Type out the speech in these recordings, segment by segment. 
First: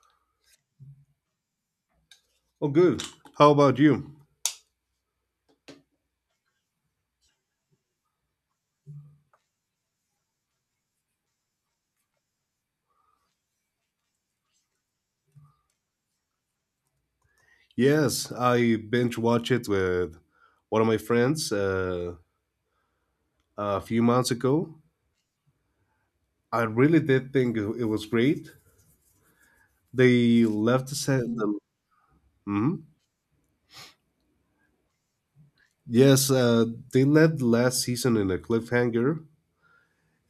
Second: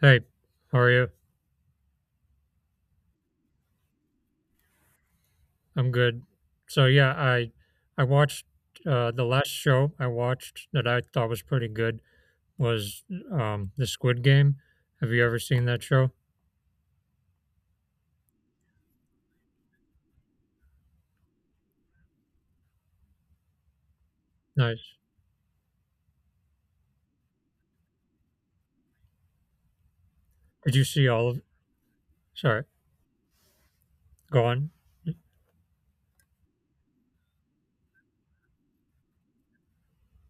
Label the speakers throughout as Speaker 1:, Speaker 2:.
Speaker 1: Hey, how are you?
Speaker 2: Oh, good. How about you?
Speaker 1: I'm good. So I watched the last show I watched that I thought was pretty good was the Squid Game. Have you ever seen that show?
Speaker 2: Yes, I binge watched it with one of my friends a few months ago.
Speaker 1: Nice.
Speaker 2: I really did think it was great. They
Speaker 1: Did you
Speaker 2: left the,
Speaker 1: see
Speaker 2: set.
Speaker 1: all of? Sorry,
Speaker 2: Mhm.
Speaker 1: go on.
Speaker 2: Yes, they left last season in a cliffhanger,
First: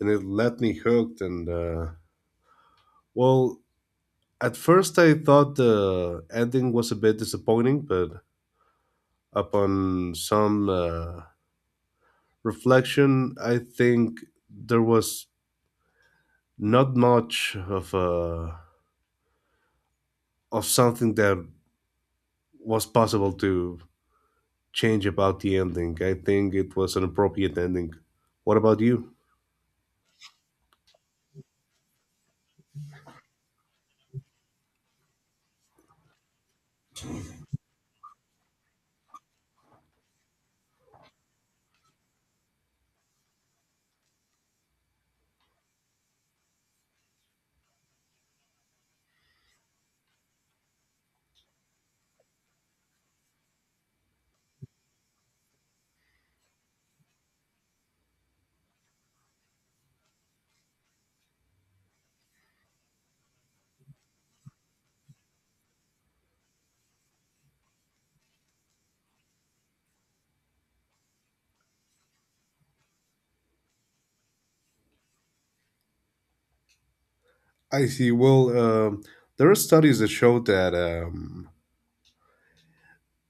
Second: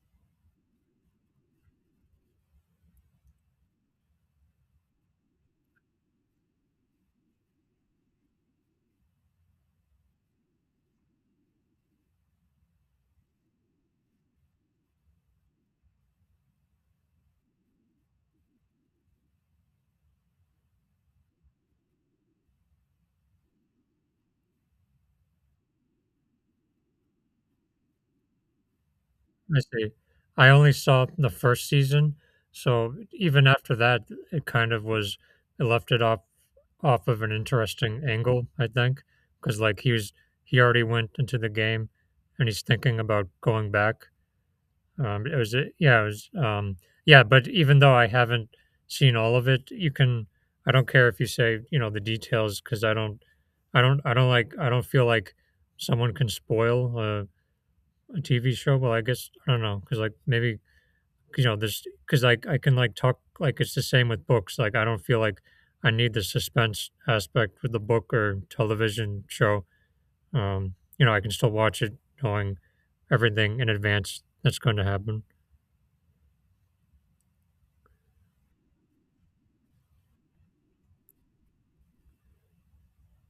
Speaker 2: and it left me hooked. And well, at first I thought the ending was a bit disappointing, but upon some reflection, I think there was not much of a of something that was possible to change about the ending. I think it was an appropriate ending. What about you?
Speaker 1: I see. I only saw the first season, so even after that, it kind of was it left it off off of an interesting angle, I think, because he already went into the game, and he's thinking about going back. It was a yeah, it was yeah, but even though I haven't seen all of it, you can I don't care if you say, you know, the details because I don't feel like someone can spoil a, TV show. Well, I guess I don't know because like maybe 'cause, you know this because like I can like talk like it's the same with books. Like I don't feel like I need the suspense aspect with the book or television show. You know, I can still watch it knowing everything in advance that's going to happen.
Speaker 2: I see. Well, there are studies that show that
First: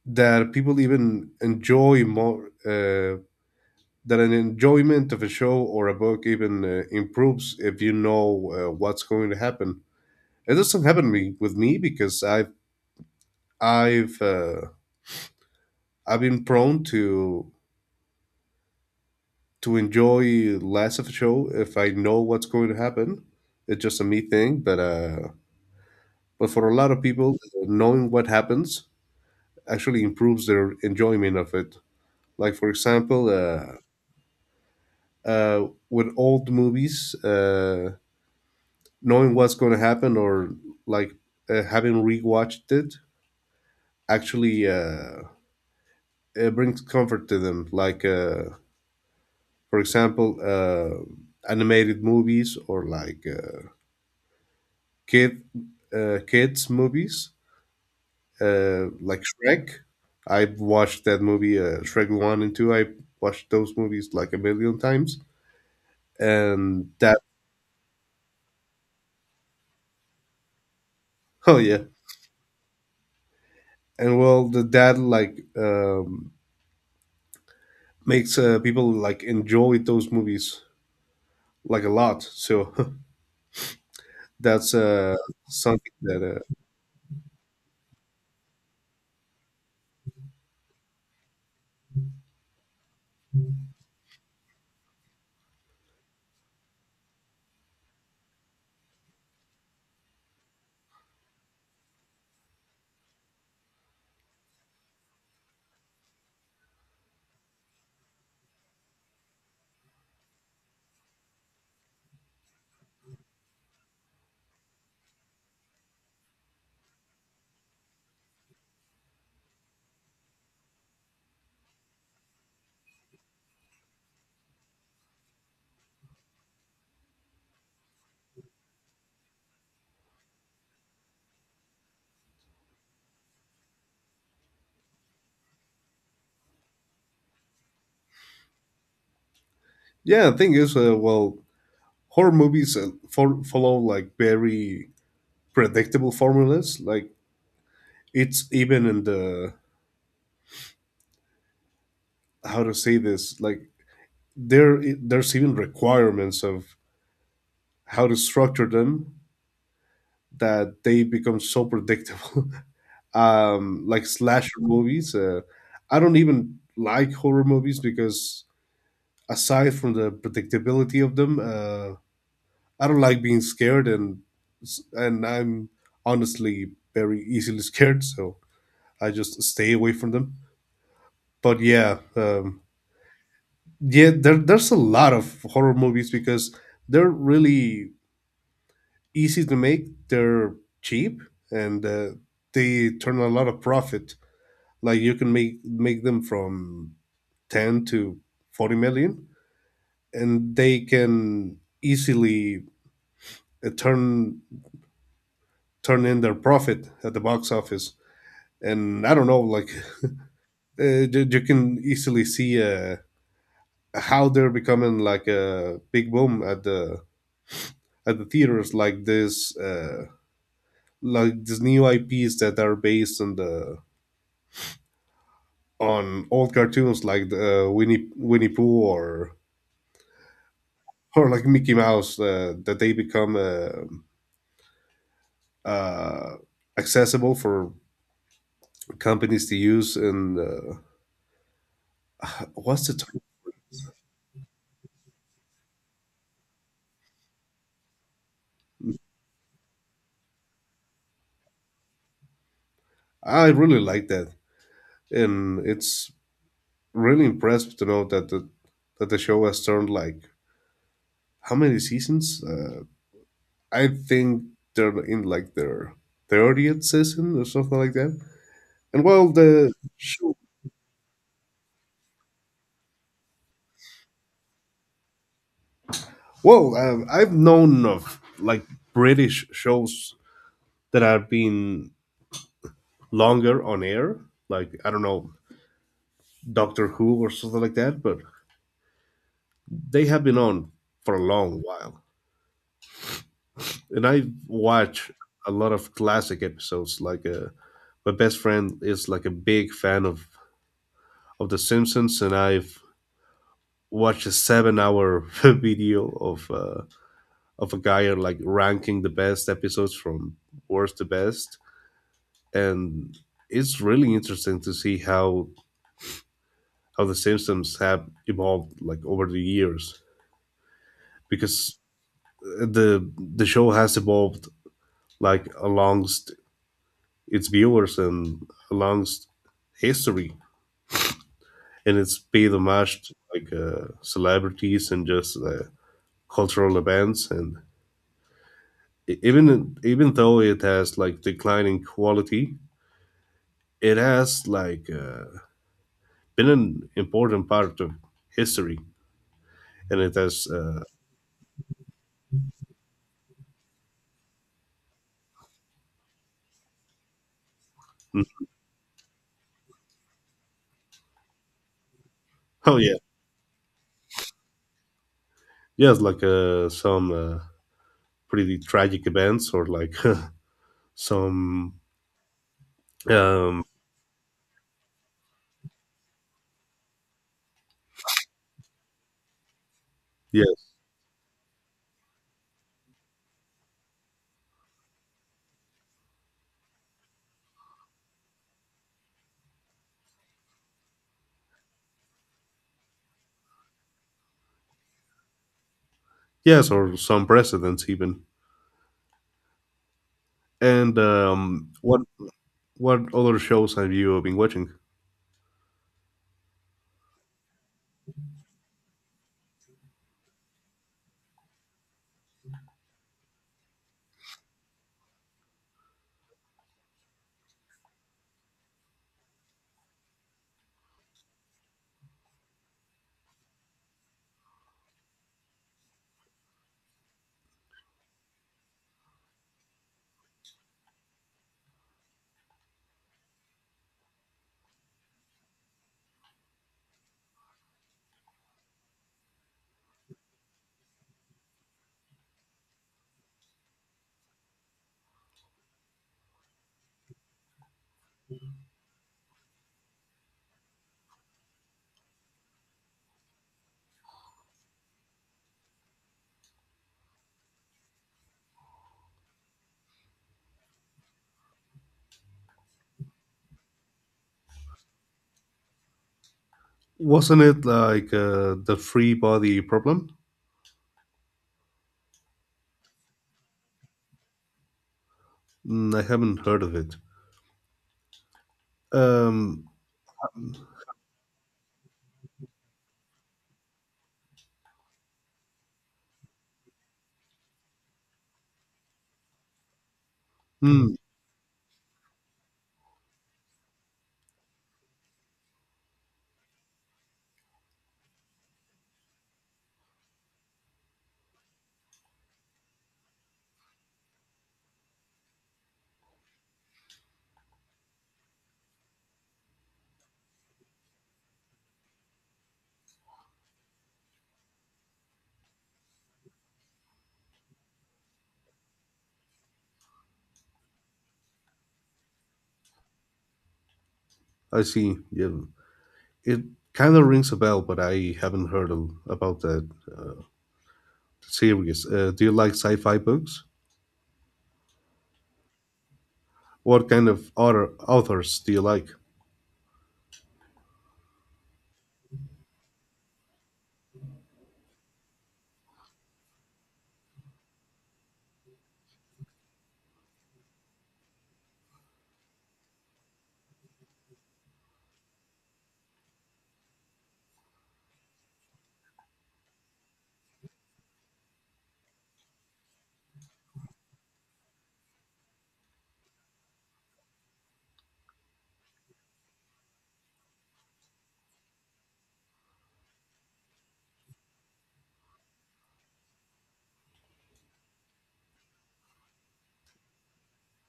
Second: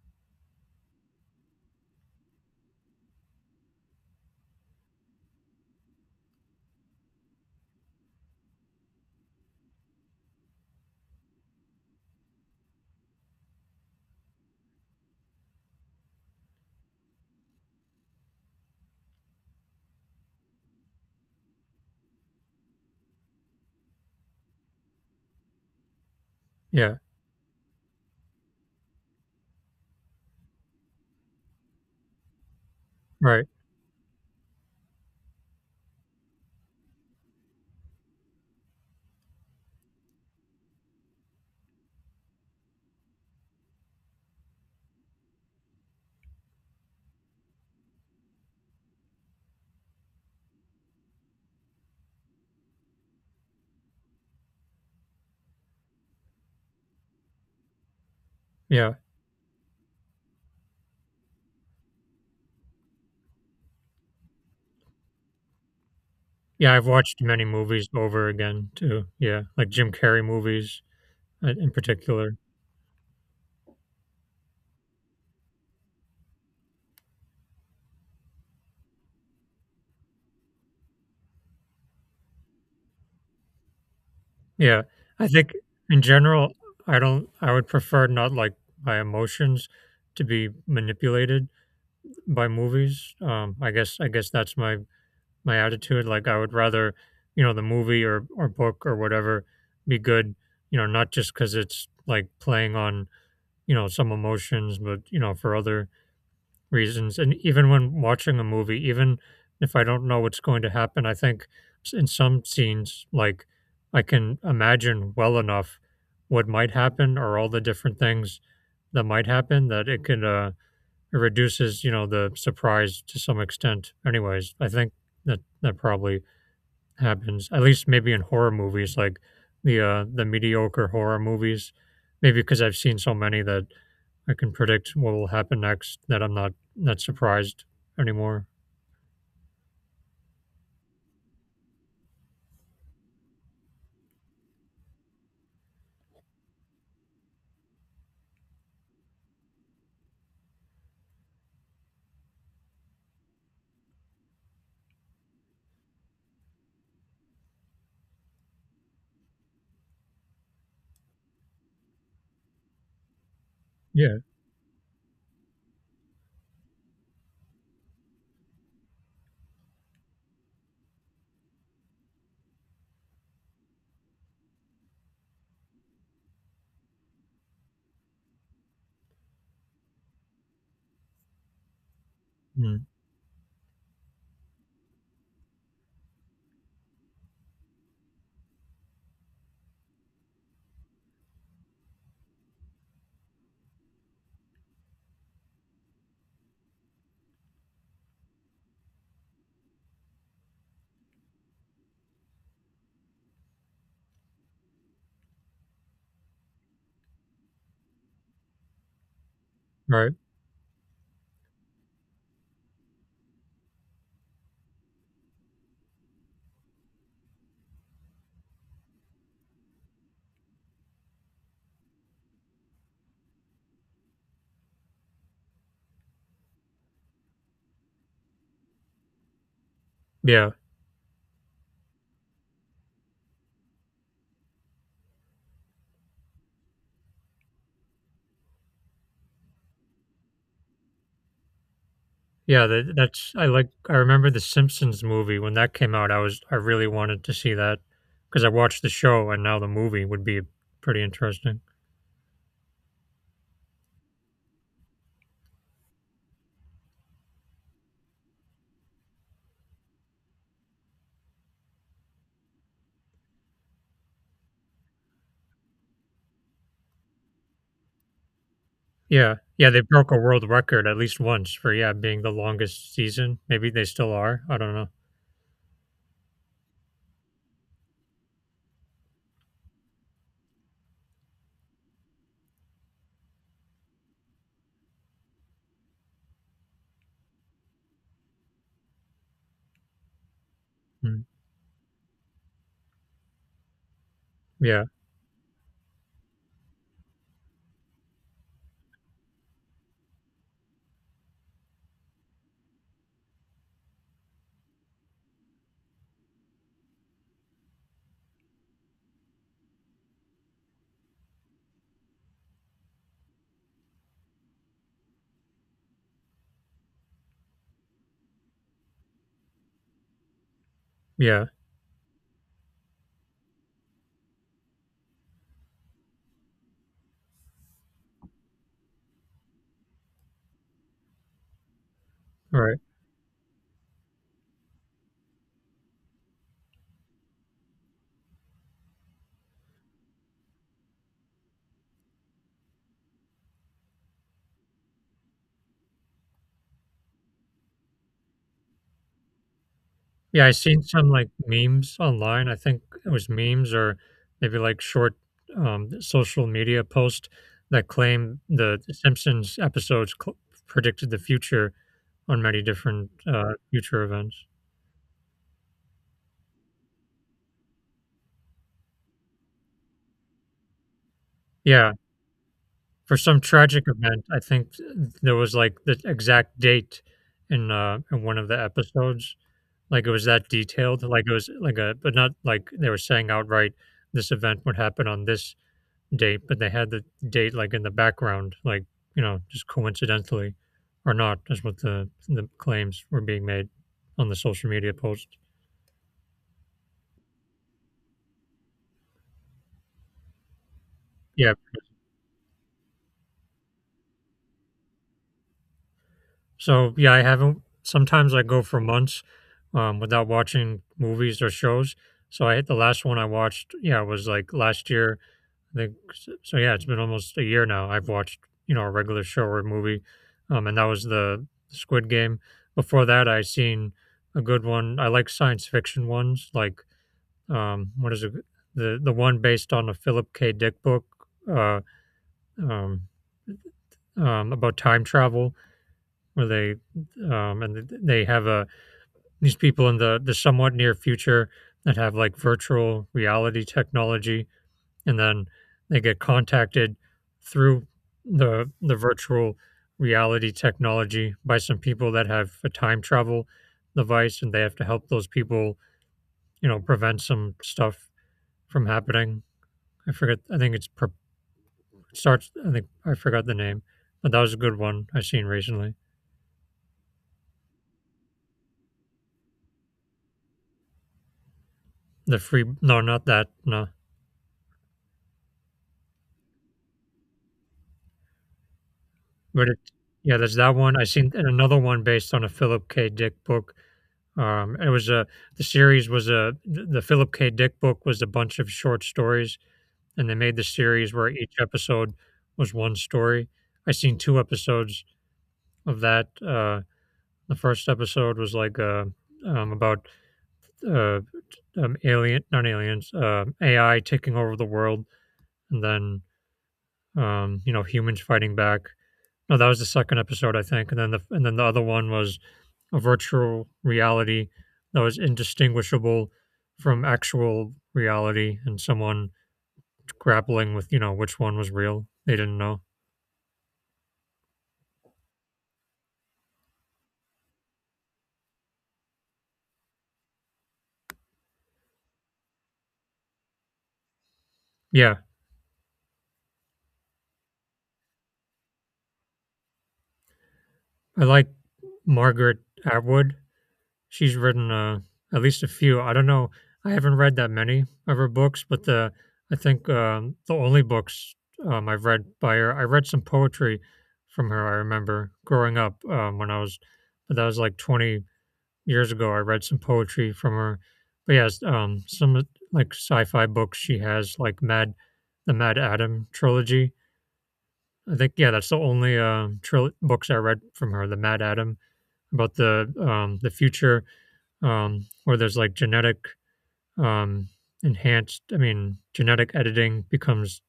Speaker 2: that people even enjoy more. That an enjoyment of a show or a book even improves if you know what's going to happen. It doesn't happen me, with me because I've uh, I've been prone to enjoy less of a show if I know what's going to happen. It's just a me thing, but for a lot
Speaker 1: Yeah,
Speaker 2: of people, knowing what happens actually improves their enjoyment of it. Like for example,
Speaker 1: right.
Speaker 2: with old movies, knowing what's going to happen or like having rewatched it actually, it brings comfort to them. Like for example, animated movies or like. Kid kids movies
Speaker 1: Yeah.
Speaker 2: like Shrek. I've watched that movie Shrek One and Two. I watched those movies like a million times,
Speaker 1: Yeah, I've
Speaker 2: and
Speaker 1: watched
Speaker 2: that
Speaker 1: many movies over again too. Yeah, like Jim Carrey movies,
Speaker 2: oh
Speaker 1: in
Speaker 2: yeah,
Speaker 1: particular.
Speaker 2: and well the dad like makes people like enjoy those movies like a lot. So that's
Speaker 1: Yeah. I think
Speaker 2: something
Speaker 1: in
Speaker 2: that
Speaker 1: general, I would prefer not, like, my emotions to be manipulated by movies. I guess that's my attitude, like, I would rather, you know, the movie or book or whatever be good, you know, not just because it's, like, playing on, you know, some emotions, but, you know, for other reasons. And even when watching a movie, even if I don't know what's going to happen, I think in some scenes, like I can imagine well enough what might happen or all the different things that might happen that it could, it reduces, you know, the surprise to some extent. Anyways, I think that probably happens, at least maybe in horror movies, like the mediocre horror movies. Maybe because I've seen so many that I can predict what will happen next, that I'm not surprised anymore.
Speaker 2: yeah. The thing is, horror movies follow like very predictable formulas. Like it's even in the how to say this like there's even requirements of how to structure them that they become so predictable. Like
Speaker 1: Yeah.
Speaker 2: slasher movies, I don't even like horror movies because aside from the predictability of them, I don't like being scared, and I'm honestly very easily scared, so I just stay away from them. But yeah,
Speaker 1: Mm.
Speaker 2: yeah, there's a lot of horror movies because they're really easy to make. They're cheap, and they turn a lot of profit. Like you can make them from 10 to 40 million, and they can easily uh, turn turn in their profit at the box office. And I don't know, like
Speaker 1: Right.
Speaker 2: you can easily see how they're becoming like a big boom at the theaters, like this, like these new IPs that are based on the on old cartoons like the, Winnie Pooh or
Speaker 1: Yeah.
Speaker 2: or like Mickey Mouse, that they become uh, accessible for companies to use. And
Speaker 1: Yeah.
Speaker 2: what's
Speaker 1: That,
Speaker 2: the term?
Speaker 1: that's I like. I remember the Simpsons movie when that came out. I really wanted to see that because I watched the show and now the movie would be pretty interesting.
Speaker 2: I really like that, and it's really impressive to know that the show has turned like how many seasons? I think they're in like their 30th season or something like that. And well,
Speaker 1: Yeah. Yeah.
Speaker 2: the.
Speaker 1: They broke a world record at least once for yeah being the longest season. Maybe they still are. I don't
Speaker 2: Well, I've known of like British shows that have been longer on air, like I don't know, Doctor Who or something like that, but they have been on for
Speaker 1: know.
Speaker 2: a long while. And I
Speaker 1: Yeah,
Speaker 2: watch a lot of classic episodes. Like my best friend is like a big fan of The Simpsons, and I've watched a 7 hour video of a guy like ranking the best episodes from worst to best, and it's really interesting to see how the Simpsons have evolved like over the years
Speaker 1: yeah,
Speaker 2: because uh, the the show has evolved like amongst its viewers and amongst history, and it's paid
Speaker 1: right.
Speaker 2: homage to like celebrities and just cultural events, and even even though it has like declining quality, it has like been an important part of history, and it
Speaker 1: Yeah,
Speaker 2: has
Speaker 1: I seen some, like, memes online, I think it was memes or maybe, like, short, social media post that claim the Simpsons episodes co predicted the future on many
Speaker 2: oh yeah,
Speaker 1: different, future events.
Speaker 2: yes, like some pretty tragic events, or like some
Speaker 1: Yeah, for some
Speaker 2: um,
Speaker 1: tragic event, I think th there was, like, the exact date in one of the episodes, like, it was that
Speaker 2: yes,
Speaker 1: detailed, like, it was like a but not like they were saying outright, "This event would happen on this date," but they had the date like in the background, like, you know, just coincidentally or not, is what the claims were being made on the social media post.
Speaker 2: yes, or some presidents even. And
Speaker 1: Yeah.
Speaker 2: what other shows have you been watching?
Speaker 1: So yeah, I haven't Sometimes I go for months without watching movies or shows. So I hit the last one I watched, yeah, was like last year I think so, so. Yeah, it's been almost a year now. I've watched you know a regular show or a movie, and that was the Squid Game. Before that, I seen a good one. I like science fiction ones, like what is it? The one based on a Philip K. Dick book, uh, um, about time travel, where they have a these people in the somewhat near future that have like virtual reality technology and then they get contacted through the virtual reality technology by some people that have a time travel device and they have to help those people you know prevent some stuff from happening. I forget I think it's per, Starts I forgot the name, but that was a good one I seen recently.
Speaker 2: Wasn't it like the Free Body Problem?
Speaker 1: The free no not that no
Speaker 2: Mm, I haven't heard of it. Um,
Speaker 1: but it yeah there's that one I seen and another one based on a Philip K. Dick book. It was a the series was a The Philip K. Dick book was a bunch of short stories, and they made the
Speaker 2: hmm,
Speaker 1: series where each episode was one story. I seen two episodes of that. The first episode was like about uh, alien, not aliens, AI taking over the world, and then you know humans fighting back. No, that was the second episode, I think, and then the other one was a virtual reality that was indistinguishable from actual reality and someone grappling with, you know, which one was real. They didn't know.
Speaker 2: I see. Yeah, it kind of rings a bell, but I haven't heard of, about that uh, series. Do you like sci-fi books?
Speaker 1: Yeah,
Speaker 2: What kind of author, authors do you like?
Speaker 1: I like Margaret Atwood. She's written at least a few. I don't know. I haven't read that many of her books, but the I think the only books I've read by her. I read some poetry from her. I remember growing up when I was, but that was like 20, years ago, I read some poetry from her. But yes, some of- like sci-fi books she has, the Mad Adam trilogy. I think yeah, that's the only books I read from her. The Mad Adam about the future, where there's like genetic um, enhanced. I mean, genetic editing becomes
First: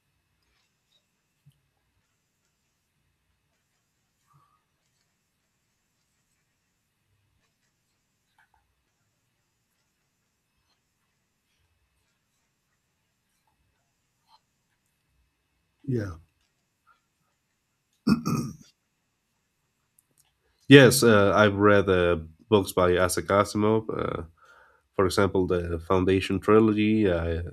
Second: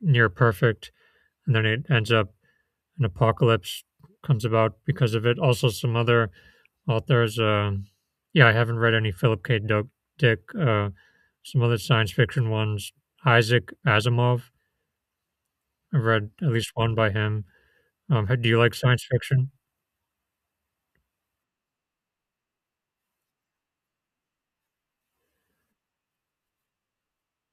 Speaker 1: near perfect, and then it ends up an apocalypse comes about because of it. Also, some other authors, yeah, I haven't read any Philip K. Doak Dick. Some other science fiction ones, Isaac Asimov. I've
Speaker 2: Yeah.
Speaker 1: read at least one by him. Do you like science fiction?
Speaker 2: Yes, I've read books by Isaac Asimov. For example, the Foundation trilogy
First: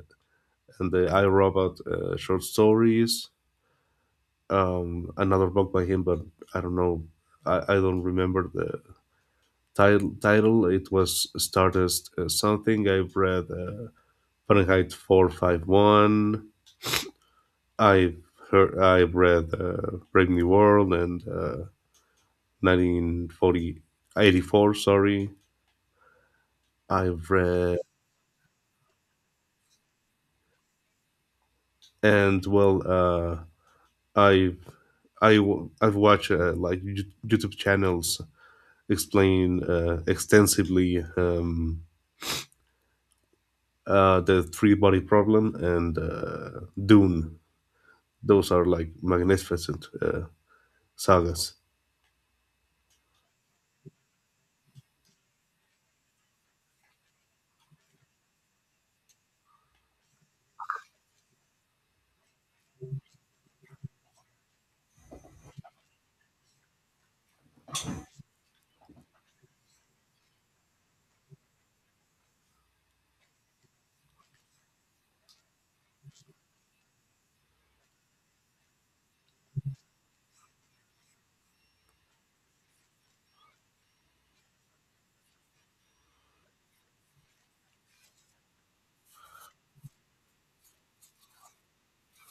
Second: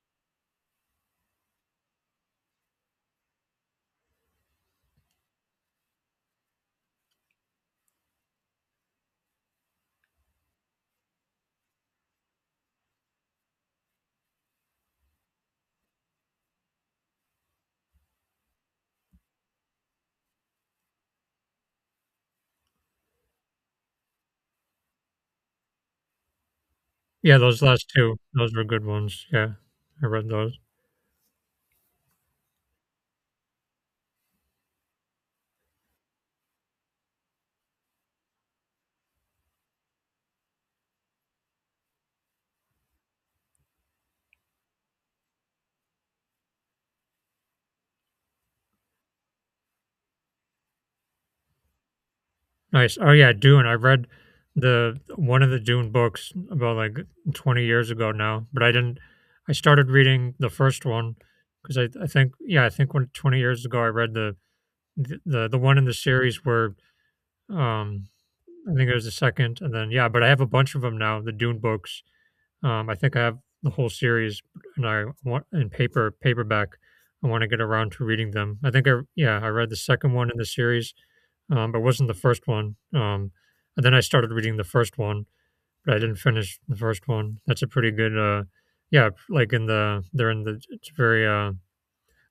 Speaker 2: and the I Robot short stories. Another book by him, but I don't know. I don't remember the title. Title. It was Stardust something. I've read Fahrenheit 451. I've heard. I've read Brave New World and Nineteen forty eighty four. Sorry, I've
Speaker 1: Yeah, those
Speaker 2: read
Speaker 1: last two. Those were good ones. Yeah, I read those.
Speaker 2: and well i've I've watched uh, YouTube channels explain extensively, the three body problem and Dune. Those are like magnificent sagas.
Speaker 1: Nice. Oh yeah, Dune. I read the one of the Dune books about like 20 years ago now, but I didn't. I started reading the first one because I think when 20 years ago I read the one in the series where. Um, I think there's a second, and then yeah, but I have a bunch of them now. The Dune books. I think I have the whole series, and I want in paperback. I want to get around to reading them. I think I yeah I read the second one in the series, but wasn't the first one. And then I started reading the first one, but I didn't finish the first one. That's a pretty good yeah, like in the they're in the it's very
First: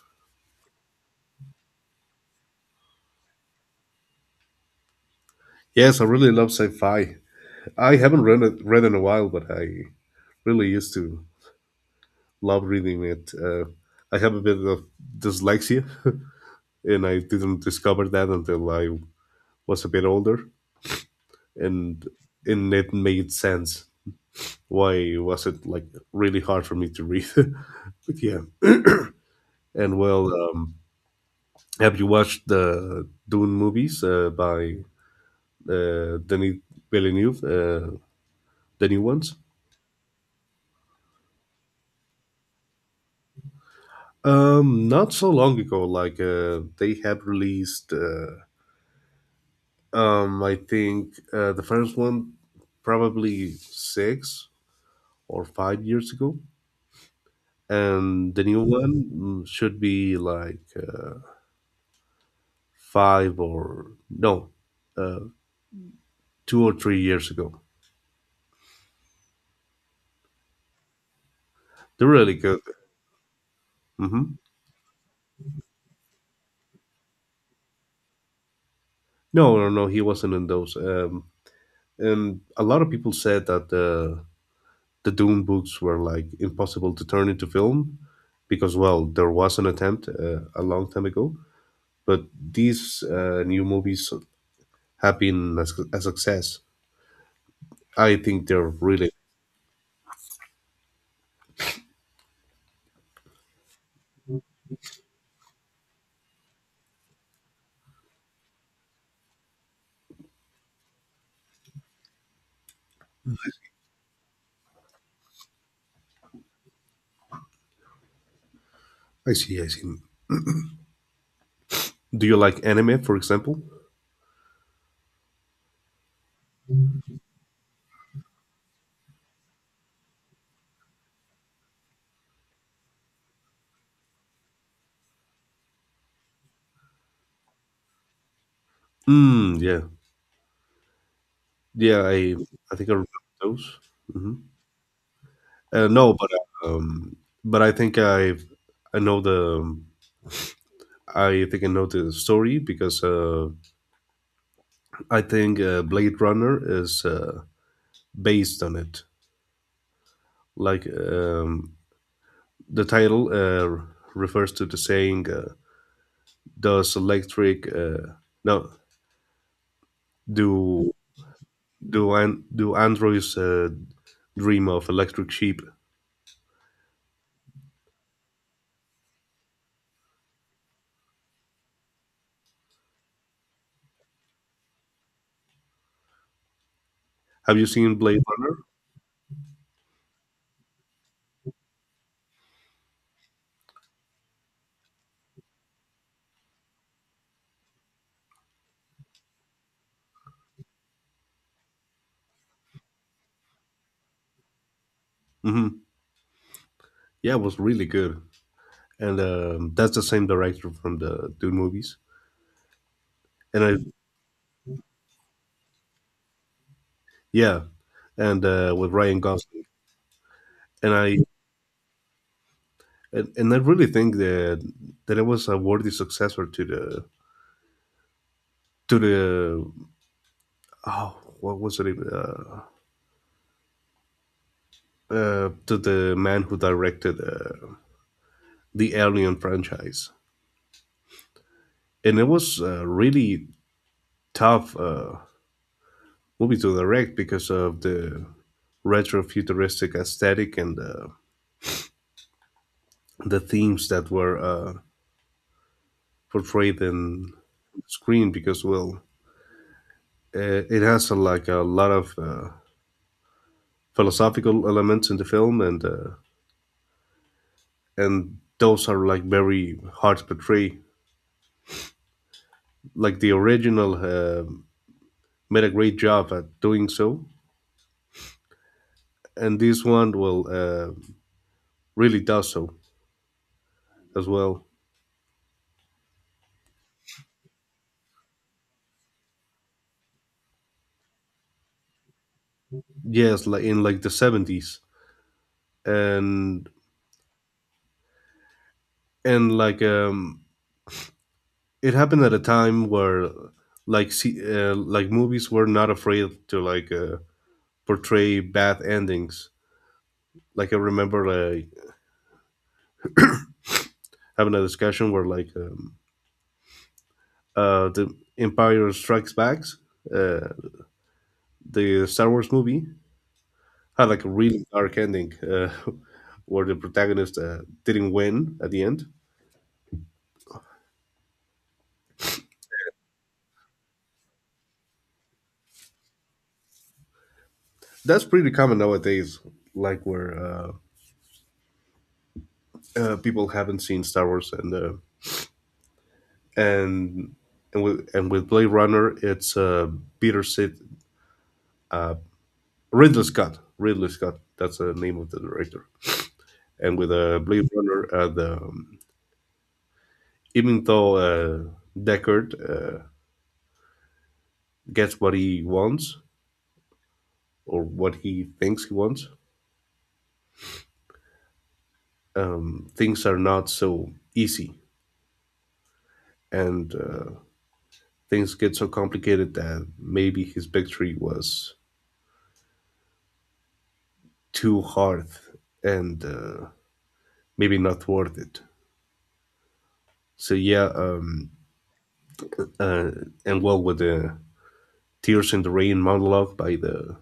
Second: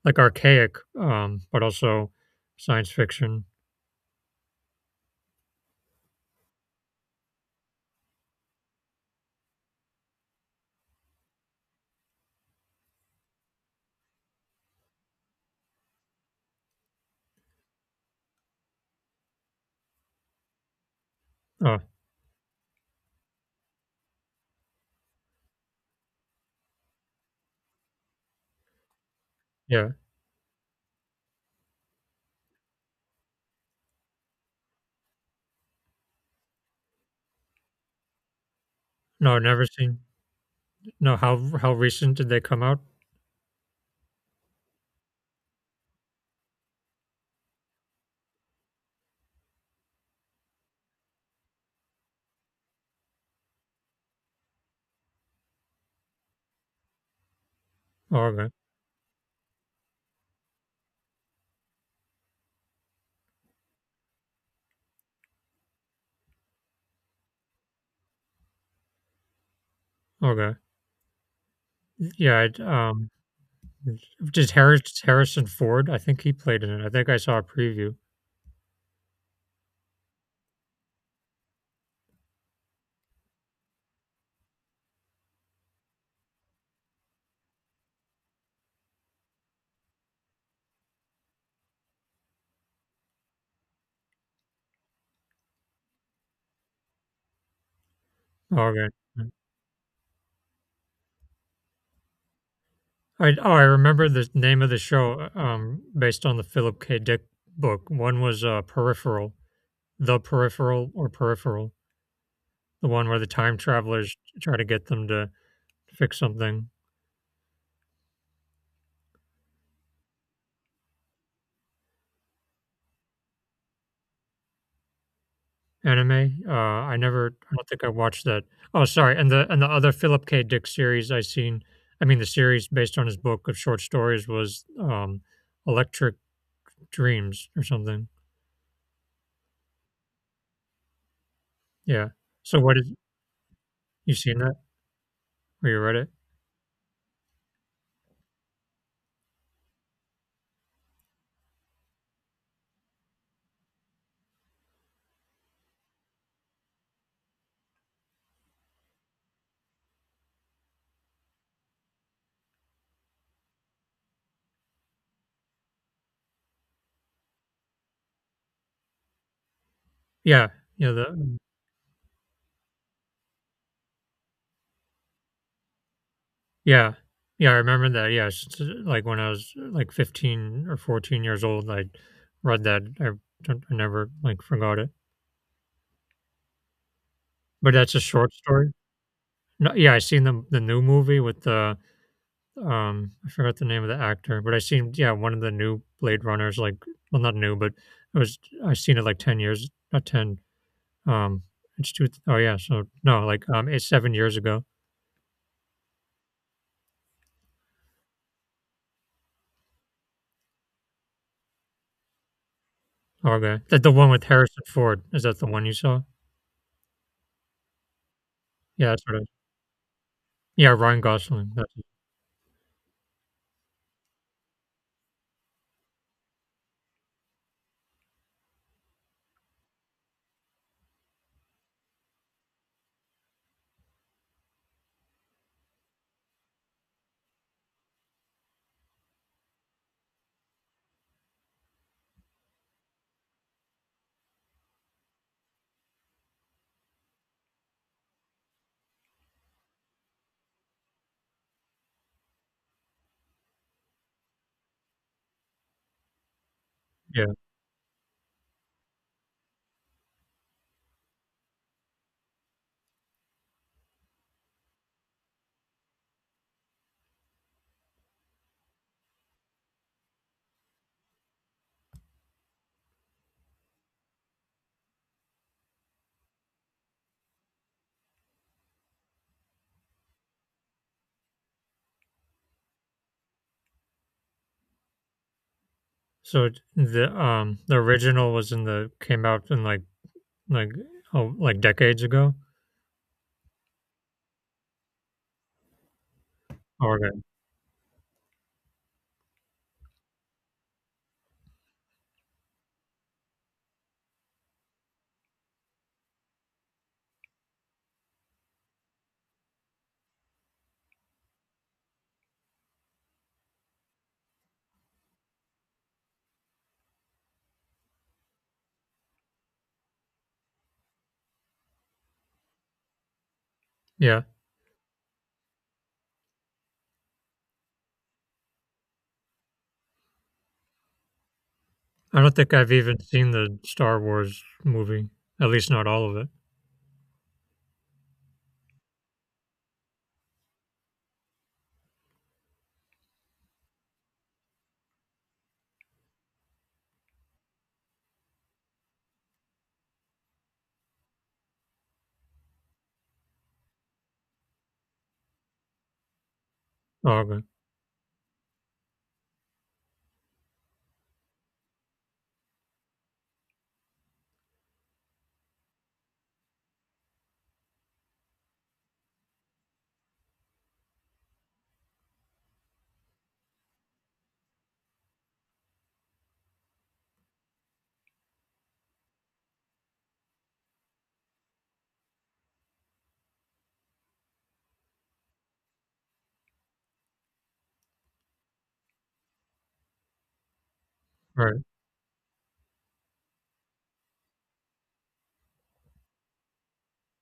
Speaker 1: like archaic but also science fiction.
Speaker 2: Yes, I really love sci-fi. I haven't read in a while, but I really used to love reading it. I have a bit of dyslexia, and I didn't discover that until I was a bit older,
Speaker 1: Oh
Speaker 2: and it made sense. Why was it like really hard for me to read? But yeah,
Speaker 1: yeah,
Speaker 2: and well, have you watched the Dune movies by Denis Villeneuve, the new
Speaker 1: no,
Speaker 2: ones?
Speaker 1: I've never seen. No, how recent did they come out?
Speaker 2: Not so long ago. Like they have released. I think the first one probably 6 or 5 years ago,
Speaker 1: Oh,
Speaker 2: and the
Speaker 1: okay,
Speaker 2: new one, mm, should be like five or no, uh, 2 or 3 years ago.
Speaker 1: okay,
Speaker 2: They're really
Speaker 1: yeah. I'd,
Speaker 2: good. Hmm.
Speaker 1: just Harris Harrison Ford. I think he played in it. I think I saw a preview.
Speaker 2: No, no, no, he wasn't in those. And a lot of people said that the Doom books were like impossible to turn into film because, well, there was an attempt a long time ago, but these new movies have been a, a success. I think
Speaker 1: Oh,
Speaker 2: they're
Speaker 1: okay,
Speaker 2: really.
Speaker 1: I remember the name of the show. Based on the Philip K. Dick book. One was Peripheral, The Peripheral or Peripheral, the one where the time travelers try to get them to fix something.
Speaker 2: I see. I see. Do you like anime, for example?
Speaker 1: Anime? I don't think I watched that. Oh, sorry, and the other Philip K. Dick series I seen I mean, the series based on his book of short stories was, Electric Dreams or something.
Speaker 2: Mm, yeah, yeah.
Speaker 1: Yeah. So what
Speaker 2: I think
Speaker 1: did
Speaker 2: I remember those.
Speaker 1: you
Speaker 2: Hmm.
Speaker 1: seen that? Or you read it?
Speaker 2: No, um, but I think I know the I think I know the story because I think Blade Runner is based on it. Like the title refers to the saying, "Does electric no
Speaker 1: Yeah. Yeah,
Speaker 2: do
Speaker 1: the
Speaker 2: do androids dream of electric sheep?"
Speaker 1: yeah. Yeah, I remember that, yeah, s s like, when I was, like, 15 or 14 years old, I read that. I never, like, forgot it.
Speaker 2: Have you
Speaker 1: But that's
Speaker 2: seen
Speaker 1: a
Speaker 2: Blade
Speaker 1: short
Speaker 2: Runner?
Speaker 1: story? No yeah, I seen the new movie with the I forgot the name of the actor, but I seen yeah, one of the new Blade Runners, like well not new, but it was I seen it like ten years not ten. Um it's two oh yeah, so no, like it's 7 years ago.
Speaker 2: Hmm. Yeah, it was really good. And that's the same director from the Dune movies.
Speaker 1: Oh, okay.
Speaker 2: And
Speaker 1: That the one with Harrison Ford. Is that the one you saw?
Speaker 2: yeah, and
Speaker 1: Yeah,
Speaker 2: with
Speaker 1: that's what
Speaker 2: Ryan
Speaker 1: it
Speaker 2: Gosling,
Speaker 1: Yeah,
Speaker 2: and
Speaker 1: Ryan
Speaker 2: I
Speaker 1: Gosling. That's
Speaker 2: and I really think that that it was a worthy successor to the to the, oh what was it even, to the man who directed the Alien franchise, and it was a really tough movie to direct because of the retro futuristic aesthetic and the themes that were portrayed
Speaker 1: yeah.
Speaker 2: in screen because well, it has like a lot of philosophical elements in the film, and those are like very hard to portray. Like the original made a great job at doing so, and this one well, really does so as well.
Speaker 1: So the original was in the came out in like oh like decades ago.
Speaker 2: Yes, like in like the 70s, and
Speaker 1: Oh, okay.
Speaker 2: like it happened at a time where like see, like movies were not afraid to like portray bad endings, like I remember like having a discussion where like the Empire Strikes Back, uh, the Star Wars movie, had
Speaker 1: Yeah.
Speaker 2: like a really dark ending, where the protagonist didn't win at the end.
Speaker 1: I don't think I've even seen the Star Wars movie. At least not all of it.
Speaker 2: That's pretty common nowadays, like where people haven't seen Star Wars, and and and with Blade Runner, it's Peter Sid Ridley Scott. Ridley Scott. That's the name of the director. And with
Speaker 1: Oh, okay.
Speaker 2: Blade Runner, the even though Deckard gets what he wants or what he thinks he wants, things are not so easy, and things get so complicated that maybe his victory was too hard, and maybe not worth it. So yeah,
Speaker 1: Right.
Speaker 2: uh, and well, with the tears in the rain monologue by the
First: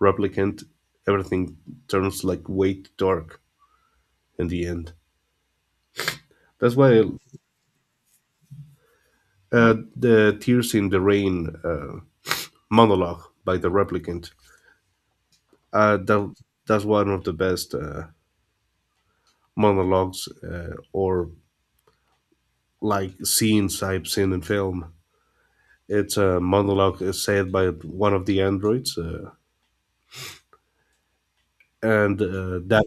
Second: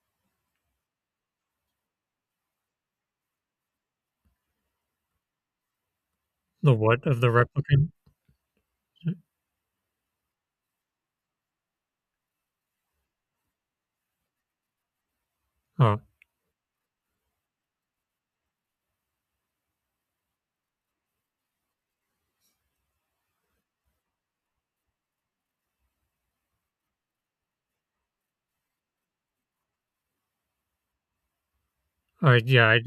Speaker 2: replicant, everything turns like way dark in the end.
Speaker 1: The
Speaker 2: That's why
Speaker 1: what of the replicant?
Speaker 2: the Tears in the Rain monologue by the replicant. Uh,
Speaker 1: Oh,
Speaker 2: that, that's one of the best monologues or like scenes I've seen in film. It's a monologue said by one of the androids, and
Speaker 1: I yeah,
Speaker 2: that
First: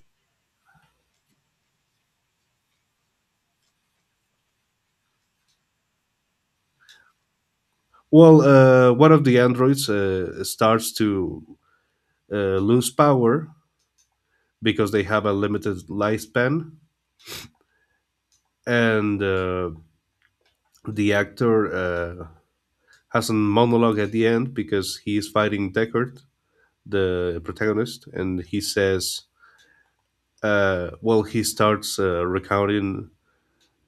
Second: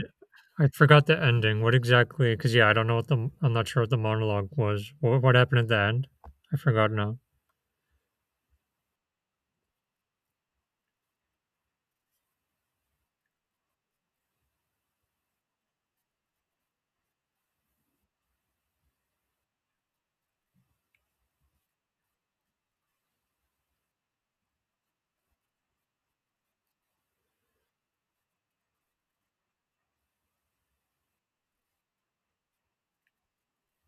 Speaker 1: I forgot the ending. What exactly? Because yeah, I don't know what the I'm not sure what the monologue was. What happened at the end? I forgot now.
Speaker 2: one of the androids starts to lose power because they have a limited lifespan, and the actor uh, has a monologue at the end because he is fighting Deckard, the protagonist, and he says, he starts recounting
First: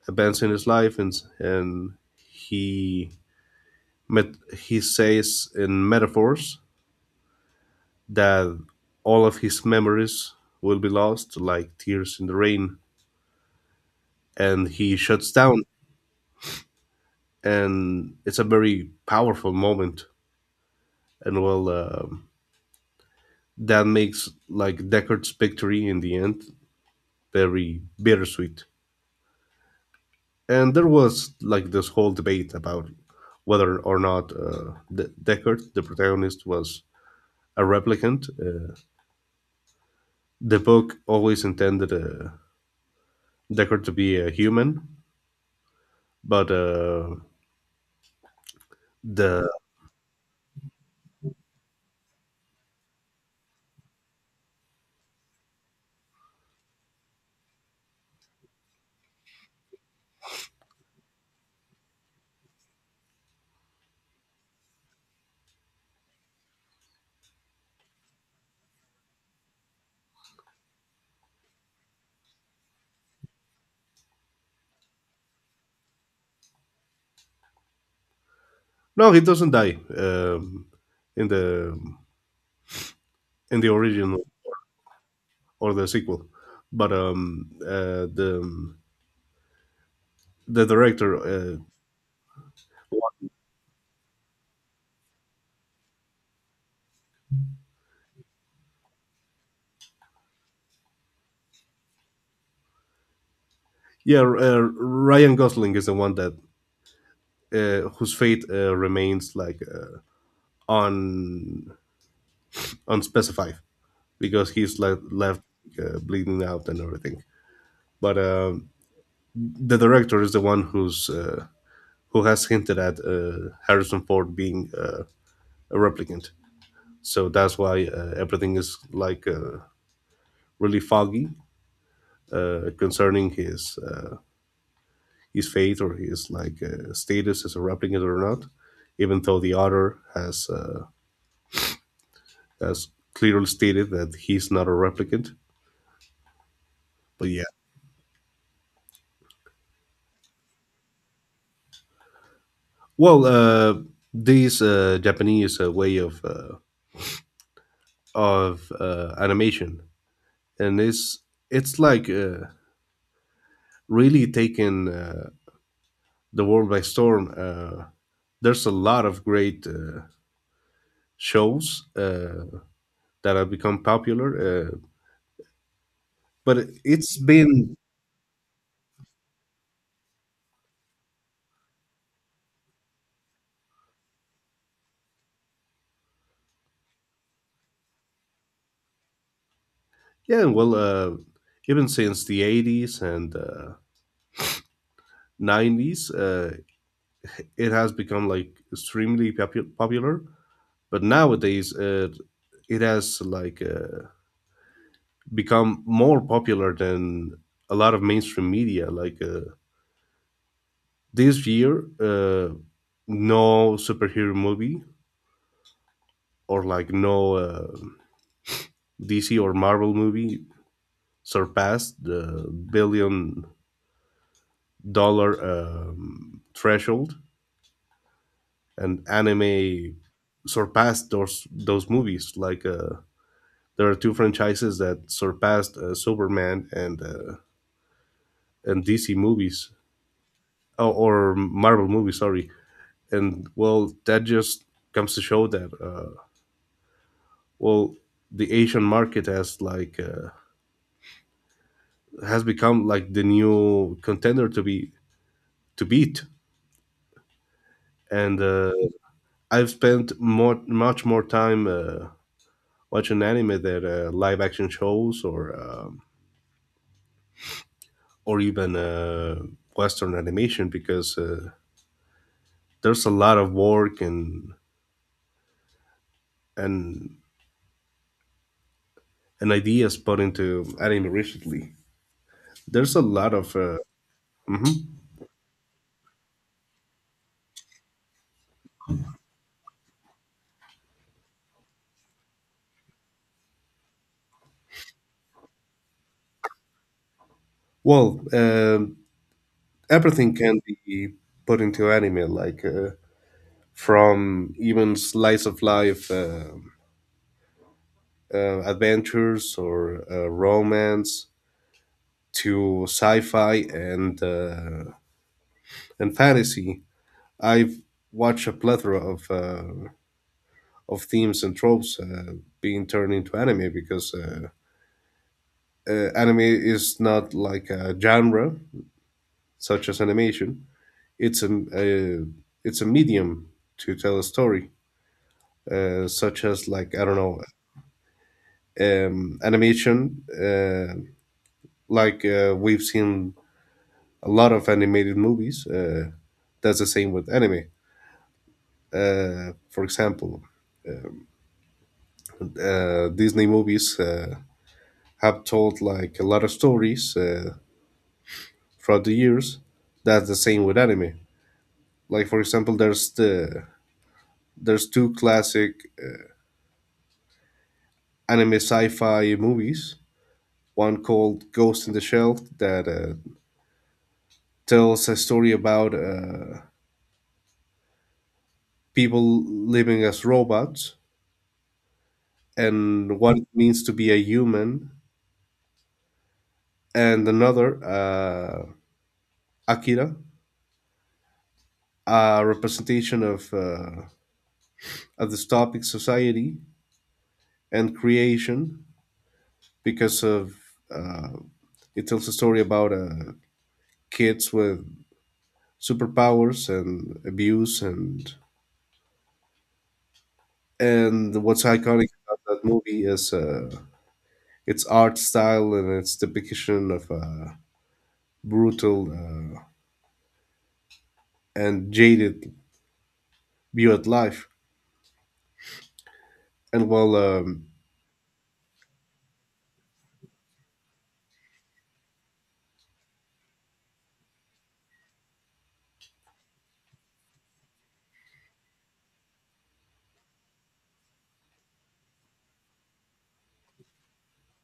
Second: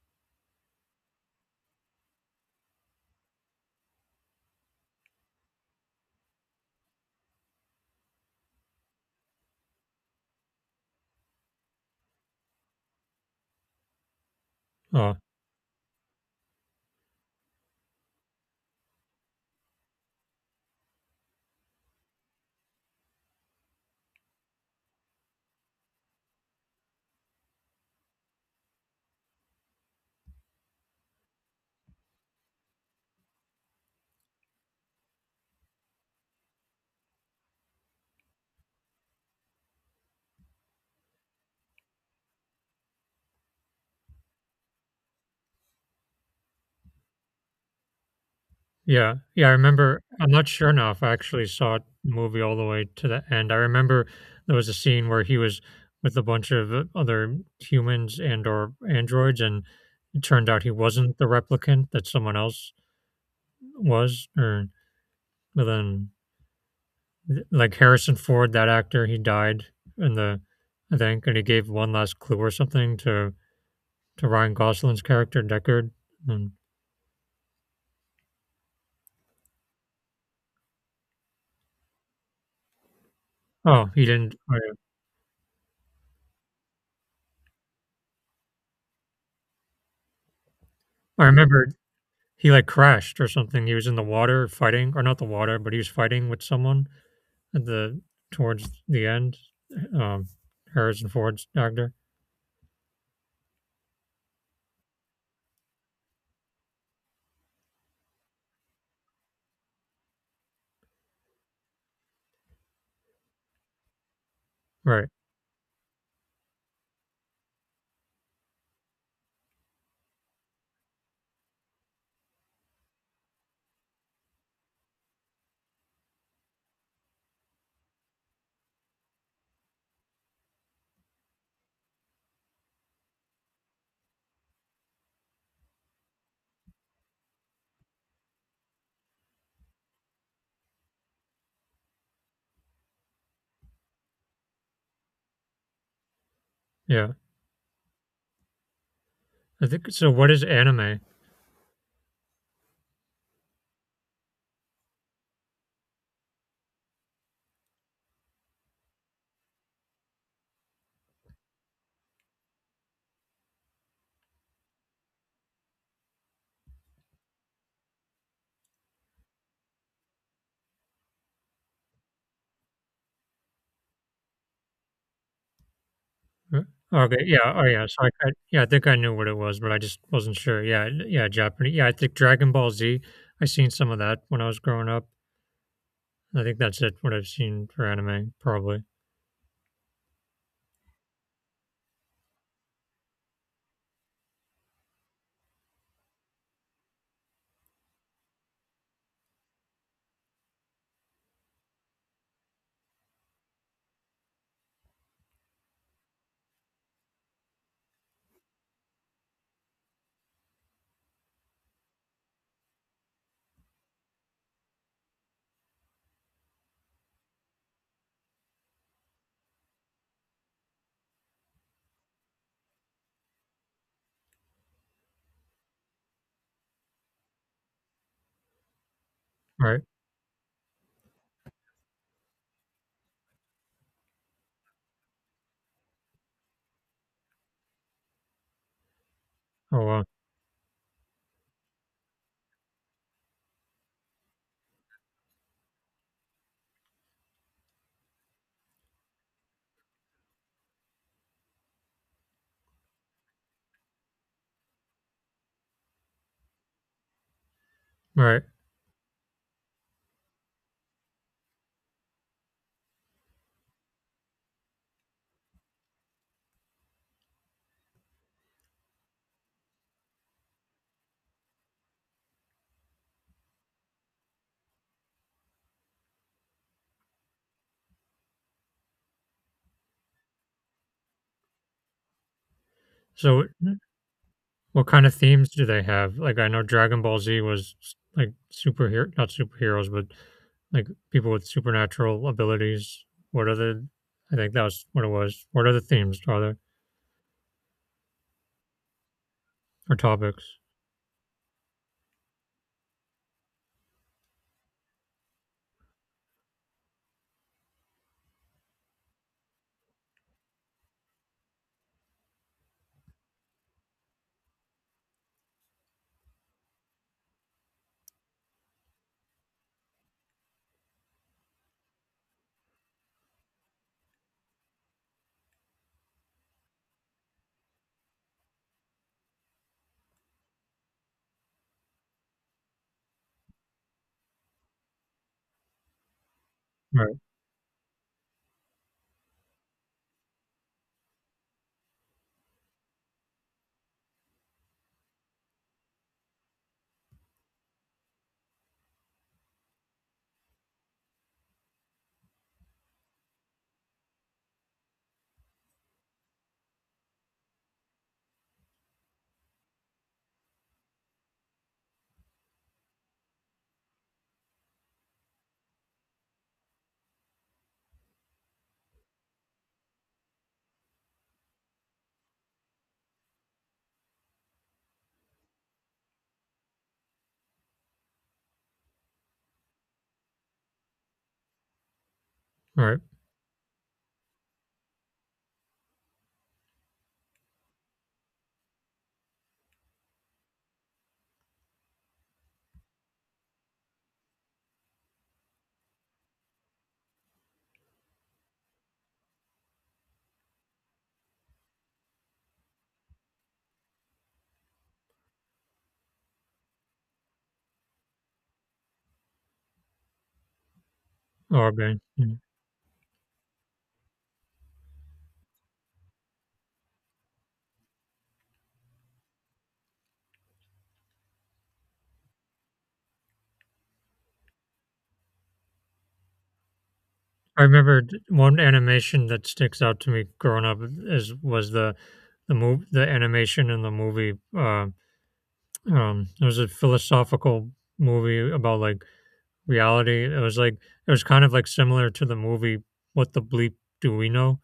Speaker 2: events in his life, and he met he says in metaphors that all of his memories will be lost, like tears in the rain, and he
Speaker 1: Oh
Speaker 2: shuts down, and it's a very powerful moment, and that makes like Deckard's victory in the end very bittersweet. And there was like this whole debate about whether or not Deckard, the protagonist, was a replicant. The book always intended Deckard to be a human, but
Speaker 1: yeah, yeah.
Speaker 2: the
Speaker 1: I remember. I'm not sure now if I actually saw the movie all the way to the end. I remember there was a scene where he was with a bunch of other humans and or androids, and it turned out he wasn't the replicant. That someone else was, or but then like Harrison Ford, that actor, he died in the I think, and he gave one last clue or something to Ryan Gosling's character Deckard. And
Speaker 2: no, he doesn't die in the
Speaker 1: oh, he
Speaker 2: original
Speaker 1: didn't.
Speaker 2: or the sequel. But the director,
Speaker 1: I remember he like crashed or something. He was in the water fighting, or not the water, but he was fighting with someone at the towards the end. Um, Harrison Ford's actor,
Speaker 2: yeah, Ryan Gosling is the one that whose fate remains like. On on specify because
Speaker 1: right?
Speaker 2: left bleeding out and everything. But the director is the one who's who has hinted at Harrison Ford being a replicant. So that's why everything is like really foggy concerning his fate or his like status as a replicant or not. Even though the author has has clearly stated that he's not a replicant,
Speaker 1: Yeah,
Speaker 2: but yeah,
Speaker 1: I think so. What is anime?
Speaker 2: Well, uh, these Japanese way of animation, and it's like really taken the world by storm. There's a lot of great shows that have become popular,
Speaker 1: Mm.
Speaker 2: but
Speaker 1: Okay,
Speaker 2: it's
Speaker 1: yeah, oh,
Speaker 2: been
Speaker 1: yeah, so I yeah, I think I knew what it was, but I just wasn't sure. Yeah, n yeah, Japanese yeah, I think Dragon Ball Z, I seen some of that when I was growing up. I think that's it, what I've seen for anime, probably,
Speaker 2: yeah, even since the '80s and '90s, it has become like extremely popular. But nowadays, it has like become more popular than a lot of mainstream media. Like this year, no superhero movie or like no DC or Marvel movie surpassed the billion-dollar threshold, and
Speaker 1: right?
Speaker 2: anime surpassed those movies. Like there are two franchises that surpassed Superman and DC movies
Speaker 1: Oh, wow,
Speaker 2: oh, or Marvel movies. Sorry, and well that just comes to show that well the asian market has like has become like the new contender to be to beat and
Speaker 1: right.
Speaker 2: I've spent more much more time watching anime than live action shows or or even western animation because there's a lot of work and and and ideas put into anime recently. There's a lot
Speaker 1: So,
Speaker 2: of
Speaker 1: n what
Speaker 2: mhm.
Speaker 1: kind of themes do they have? Like, I know Dragon Ball Z was s like, superher not superheroes, but, like, people with supernatural abilities. What other I think that was what it was. What other themes are there
Speaker 2: well um
Speaker 1: or
Speaker 2: everything
Speaker 1: topics?
Speaker 2: can be put into anime, like from even slice of life adventures or romance to sci-fi and and fantasy. I've watched a plethora of themes and tropes being turned into anime because. Anime is not like a genre such as animation. It's a, a it's a medium to tell a story such as like I
Speaker 1: Right,
Speaker 2: don't know animation. We've seen a lot of animated movies. That's the same with anime. For example, Disney movies have told like a lot of stories throughout the years. That's the same with anime. Like for example, there's two classic anime sci-fi movies. One called Ghost in the Shell that tells a story about people living as robots
Speaker 1: right.
Speaker 2: and what it means to be a human, and another, Akira, a representation of, a dystopic society and creation because of uh, it tells a story about kids with superpowers and abuse and what's
Speaker 1: Oh, okay,
Speaker 2: iconic
Speaker 1: yeah.
Speaker 2: about that movie is its art style and its depiction of brutal and jaded view at life. And well,
Speaker 1: I remember d- one animation that sticks out to me growing up is was the move the animation in the movie. It was a philosophical movie about like reality. It was like it was kind of like similar to the movie "What the Bleep Do We Know."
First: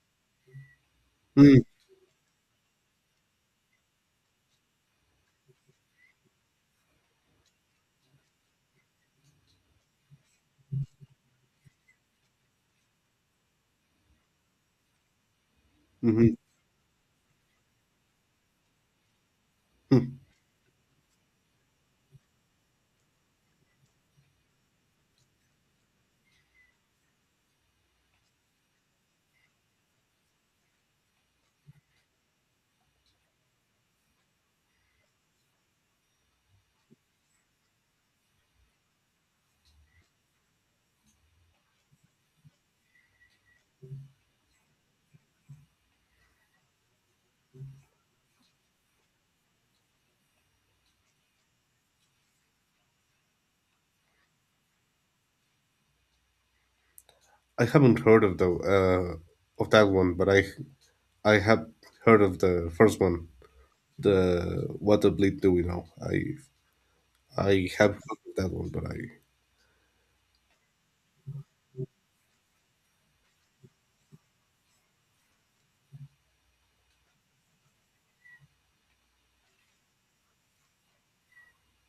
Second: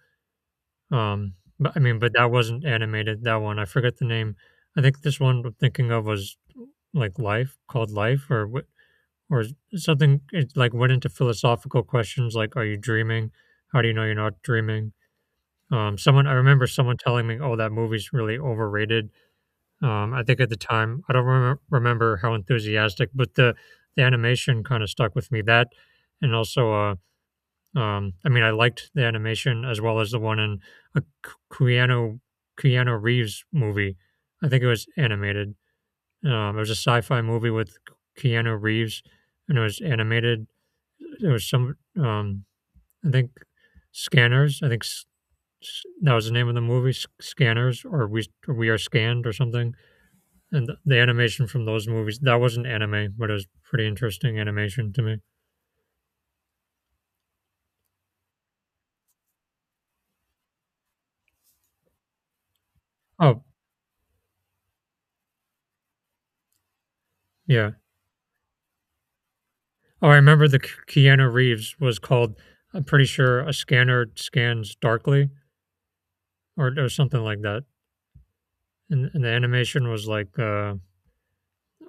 Speaker 1: Um,
Speaker 2: mm,
Speaker 1: but I mean, but that wasn't animated. That one I forget the name. I think this one I'm thinking of was like Life, called Life, or what, or something. It like went into philosophical questions like, "Are you dreaming? How do you know you're not dreaming?" Someone I
Speaker 2: mhm,
Speaker 1: remember someone telling me, "Oh, that movie's really overrated."
Speaker 2: mm.
Speaker 1: I think at the time, I don't remember how enthusiastic, but the animation kind of stuck with me. That and also, I mean, I liked the animation as well as the one in a Keanu Reeves movie. I think it was animated. It was a sci-fi movie with Keanu Reeves, and it was animated. There was some, I think, Scanners. I think S- That was the name of the movie, S- Scanners, or we are scanned, or something. And the animation from those movies that wasn't anime, but it was pretty interesting animation to me.
Speaker 2: I haven't heard of the of that one, but I have heard of the first one.
Speaker 1: Oh
Speaker 2: The what the bleep do we know? I
Speaker 1: yeah.
Speaker 2: have heard of that one, but I
Speaker 1: Oh, I remember the K- Keanu Reeves was called. I'm pretty sure a scanner scans darkly, or something like that. And the animation was like, uh,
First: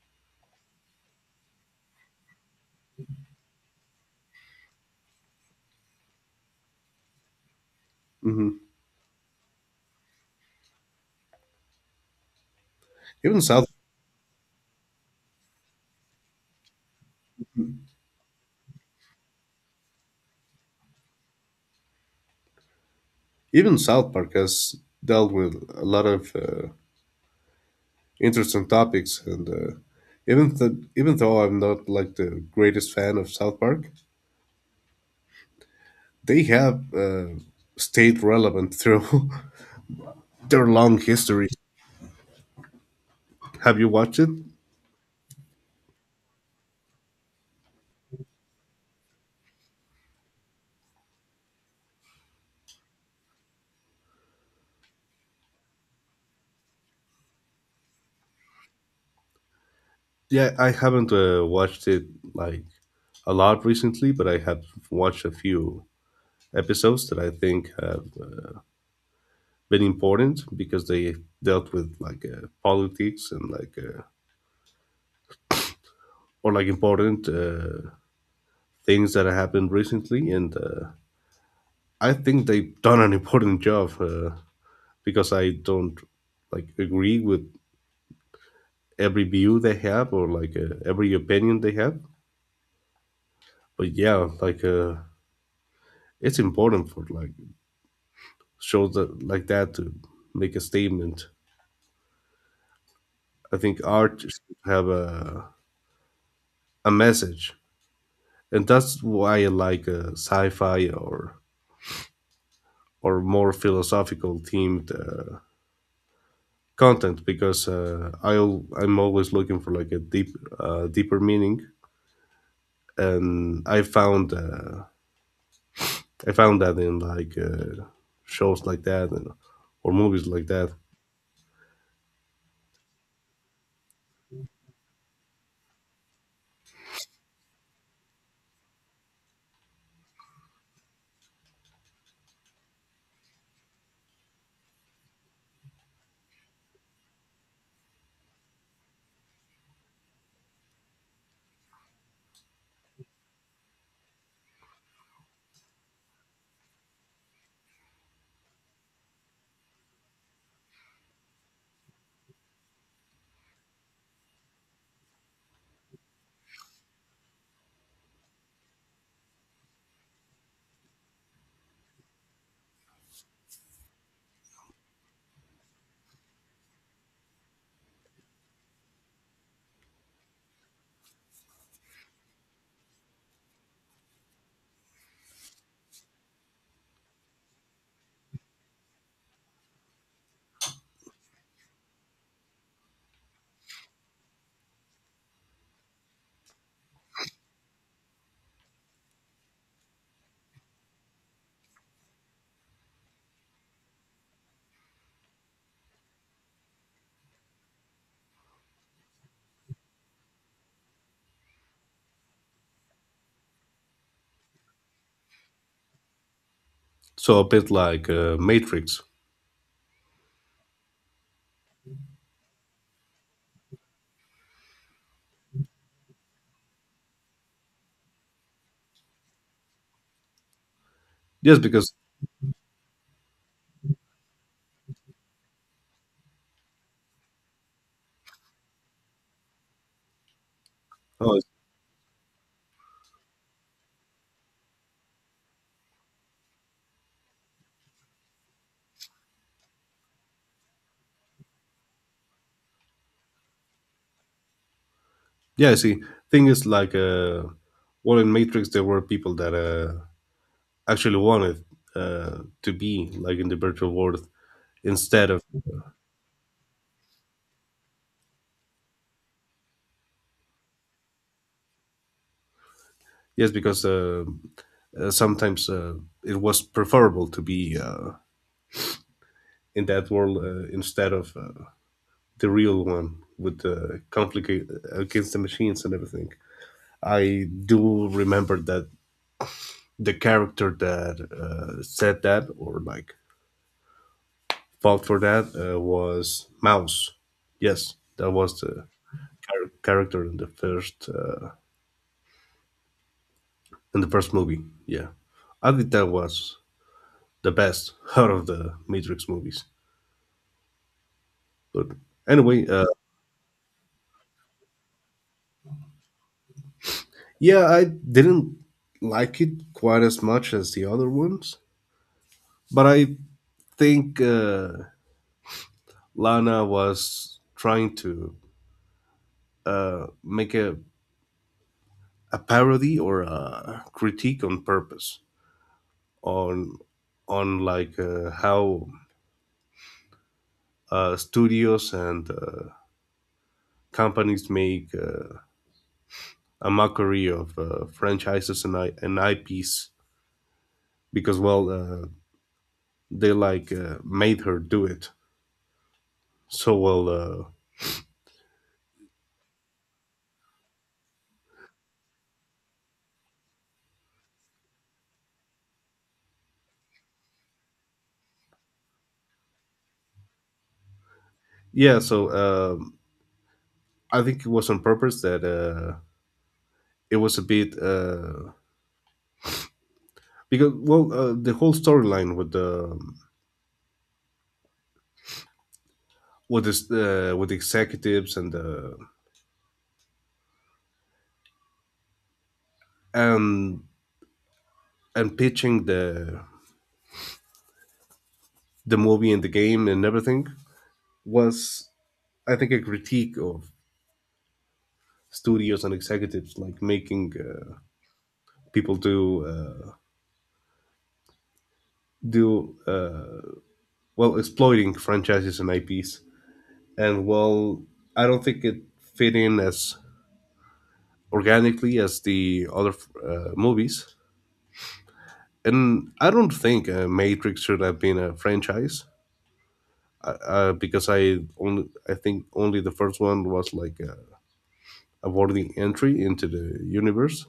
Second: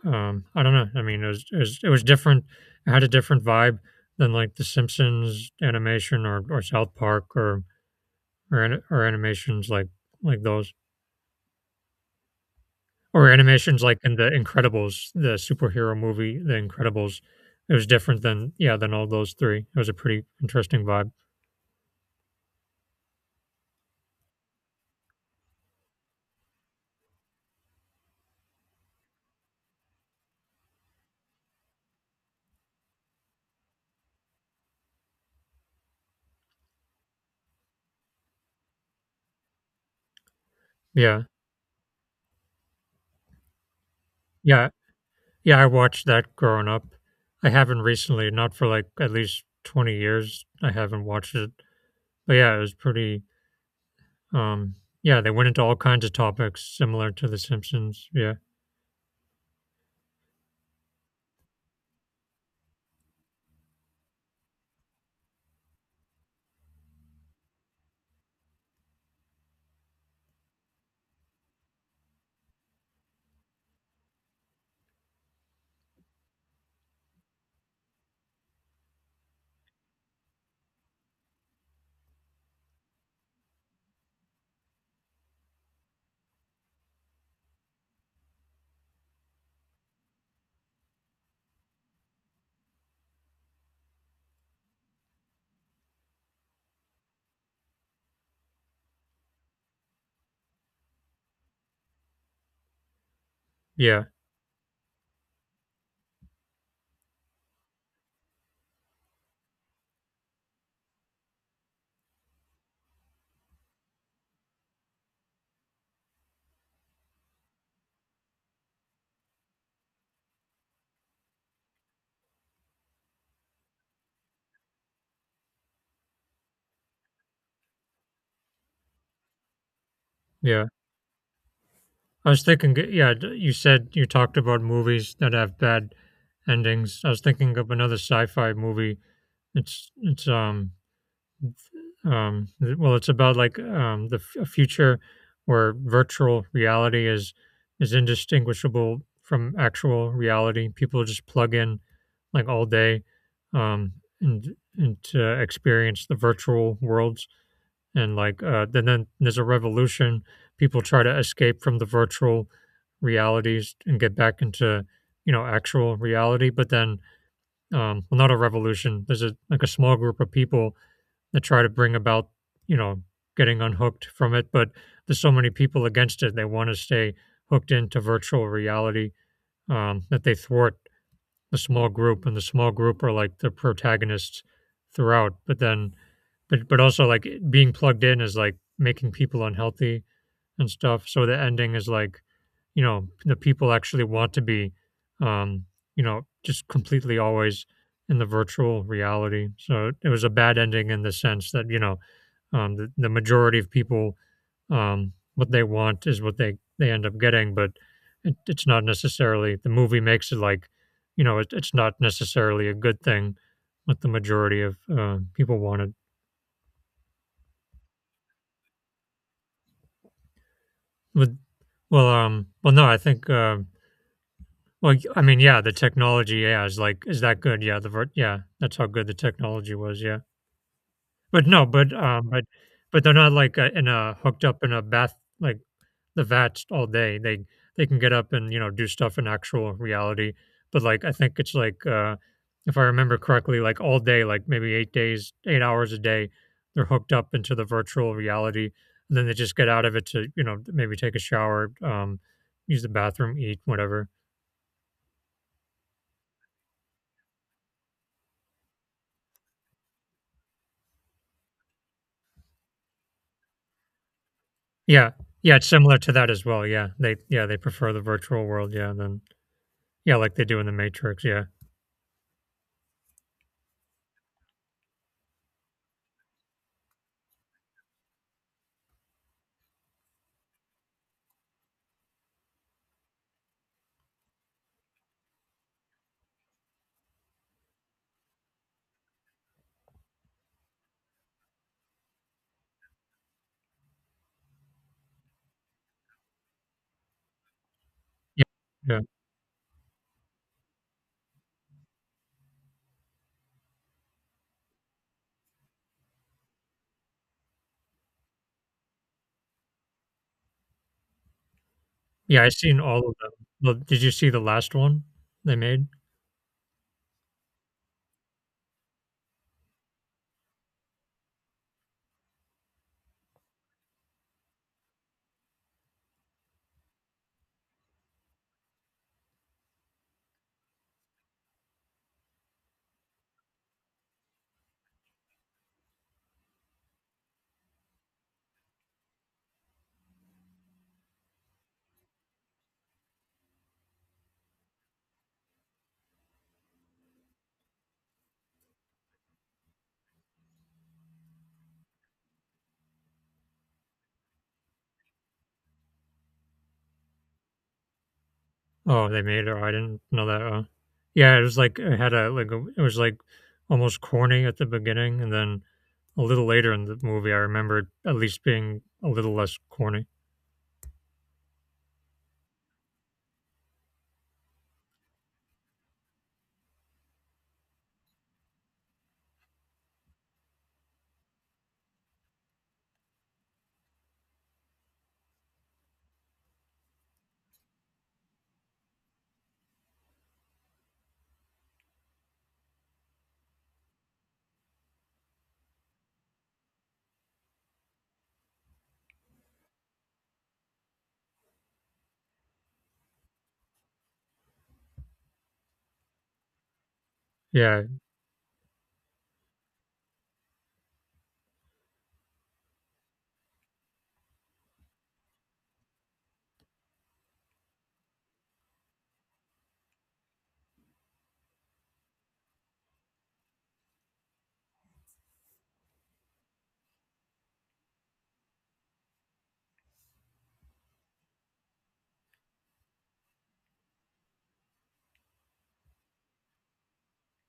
Speaker 1: um, I don't know. I mean, it was, it was different. It had a different vibe than like the Simpsons animation or South Park
Speaker 2: mhm.
Speaker 1: or, an- or animations like those. Or
Speaker 2: even South
Speaker 1: animations like in The Incredibles, the superhero movie, The Incredibles. It was different than yeah, than all those 3. It was a pretty interesting vibe.
Speaker 2: Even South Park has dealt with a lot of interesting topics, and even though I'm not like the greatest fan of South Park, they have stayed relevant through their long
Speaker 1: Yeah.
Speaker 2: history. Have you watched it?
Speaker 1: Yeah. Yeah, I watched that growing up. I haven't recently, not for like at least 20 years, I haven't watched it. But yeah, it was pretty um yeah, they went into all kinds of topics similar to The Simpsons. Yeah.
Speaker 2: Yeah, I haven't watched it like a lot recently, but I have watched a few episodes that I think have been important because they dealt with like politics and like or like important things that have happened recently, and I think they've done an important job because I don't like agree with every view they have or like every opinion they have, but yeah, like it's important for like shows that like that to make a statement. I think
Speaker 1: Yeah.
Speaker 2: art should have a message, and that's why I like sci-fi or more philosophical themed content because I'm always looking for like a deep deeper meaning, and I found that in like shows like that and, or movies like
Speaker 1: Yeah.
Speaker 2: that.
Speaker 1: I was thinking g yeah, d you said you talked about movies that have bad endings. I was thinking of another sci-fi movie It's it's, um th well, it's about, like, the f a future where virtual reality is indistinguishable from actual reality. People just plug in, like, all day, um, and to experience the virtual worlds, and, like, then there's a revolution. People try to escape from the virtual realities and get back into, you know, actual reality, but then, well, not a revolution. There's a like, a small group of people that try to bring about, you know, getting unhooked from it. But there's so many people against it. They want to stay hooked into virtual reality that they thwart the small group, and the small group are like the protagonists throughout. But then, but also like being plugged in is like making people unhealthy and stuff. So the ending is like, you know, the people actually want to be, um, you know, just completely always in the virtual reality. So it was a bad ending in the sense that you know, the majority of people, what they want is what they end up getting, but it, it's not necessarily the movie makes it like, you know, it, it's not necessarily a good thing. What the majority of people wanted
Speaker 2: So a bit like Matrix,
Speaker 1: with well, well, no, I think well, y I mean, yeah, the technology, yeah, is like, is that good? Yeah, the ver yeah, that's how good the technology was, yeah. But
Speaker 2: just
Speaker 1: no,
Speaker 2: because.
Speaker 1: but they're not like, in a hooked up in a bath like, the vats all day. They can get up and, you know, do stuff in actual reality. But, like, I think
Speaker 2: Oh,
Speaker 1: it's like, if I remember correctly, like, all day, like, maybe 8 days, 8 hours a day, they're hooked up into the virtual reality, and then they just get out of it to, you know, maybe take a shower, use the bathroom, eat, whatever.
Speaker 2: yeah, see. Thing is, like, in Matrix, there were people that actually wanted to be like in the virtual world
Speaker 1: Yeah.
Speaker 2: instead of
Speaker 1: Yeah, it's similar to that as well, yeah. They yeah, they prefer the virtual world, yeah, then yeah, like they do in The Matrix, yeah.
Speaker 2: yes, because sometimes it was preferable to be in that world instead of the real one with the conflict against the machines and everything. I do remember that the character that said that, or like fault for that was Mouse. Yes, that
Speaker 1: Yeah,
Speaker 2: was the
Speaker 1: yeah.
Speaker 2: character in the first in the first movie. Yeah, I think that was the best out of the Matrix movies. But
Speaker 1: Yeah, I've
Speaker 2: anyway,
Speaker 1: seen all of them. Well, did you see the last one they made?
Speaker 2: yeah, I didn't like it quite as much as the other ones, but I think Lana was trying to make a parody or a critique on purpose on on like how studios and companies make a mockery of franchises , and IPs because, they like made her do it. So,
Speaker 1: Oh, they made it? Oh, I didn't know that, oh. Yeah, it was like it had a like, a it was, like, almost corny at the beginning, and then a little later in the movie, I remembered at least being a little less corny.
Speaker 2: yeah, I think it was on purpose that it was a bit. The whole storyline with the with this with the executives and the and and pitching the movie and the game and everything was I think a critique of studios and executives like making
Speaker 1: Yeah.
Speaker 2: people do do well exploiting franchises and IPs. And well, I don't think it fit in as organically as the other movies. And I don't think Matrix should have been a franchise because I think only the first one was like a worthy entry into the universe.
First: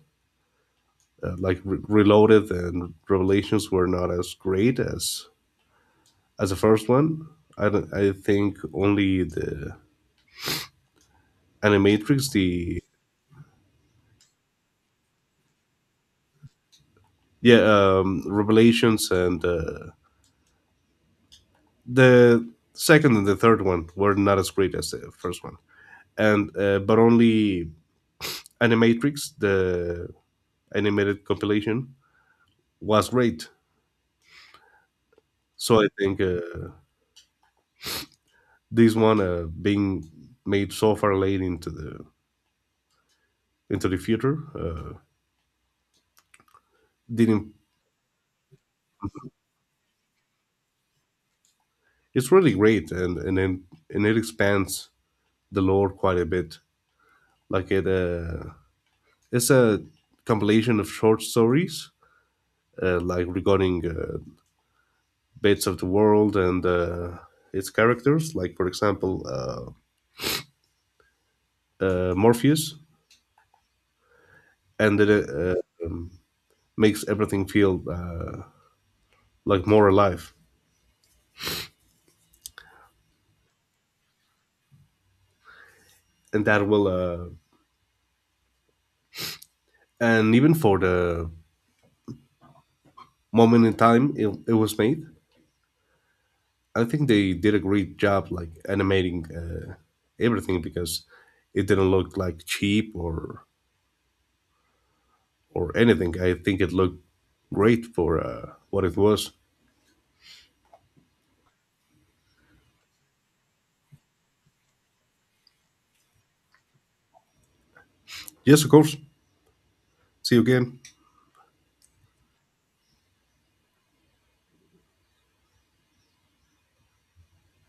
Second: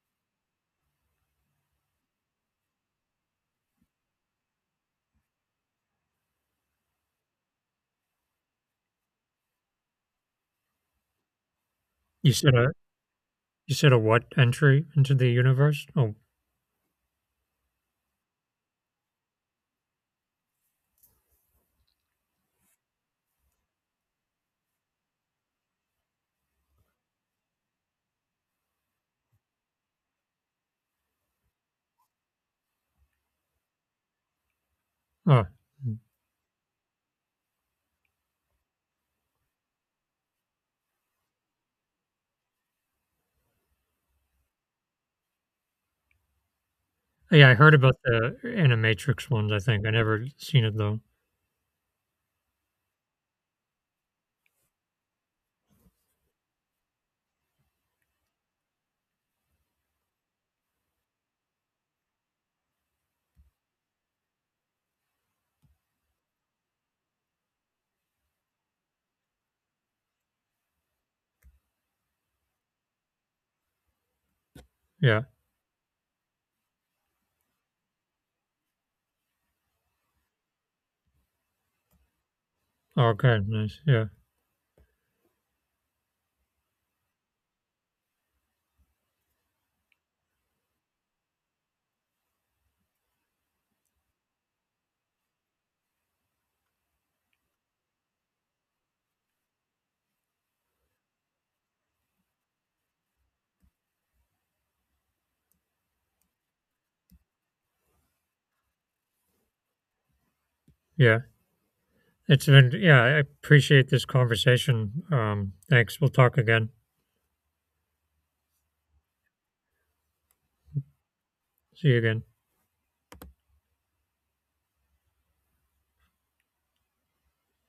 Speaker 2: Reloaded and Revelations were not as great as the first one. I don't, I think only the
Speaker 1: You
Speaker 2: Animatrix,
Speaker 1: said a
Speaker 2: the
Speaker 1: you said a what entry into the universe? Oh,
Speaker 2: yeah, Revelations and the second and the third one were not as great as the first one. And but only Animatrix, the animated compilation, was great.
Speaker 1: oh.
Speaker 2: So I think this one being made so far late into the future
Speaker 1: Yeah, I
Speaker 2: didn't.
Speaker 1: heard about the Animatrix ones, I think. I never seen it though.
Speaker 2: It's really great, and it expands the lore quite a bit. Like it, uh, it's a compilation of short stories, like regarding bits of the world and its characters. Like for example, Morpheus, and
Speaker 1: Yeah.
Speaker 2: it makes everything feel like more alive.
Speaker 1: Oh, okay, nice. Yeah.
Speaker 2: And that will, uh, and even for the moment in time it was made, I think they did a great job like animating everything because it didn't look like cheap or anything. I think it looked great for what it was.
Speaker 1: Yeah. It's been yeah, I appreciate this conversation. Thanks. We'll talk again.
Speaker 2: Yes, of course. See you again.
Speaker 1: See you again.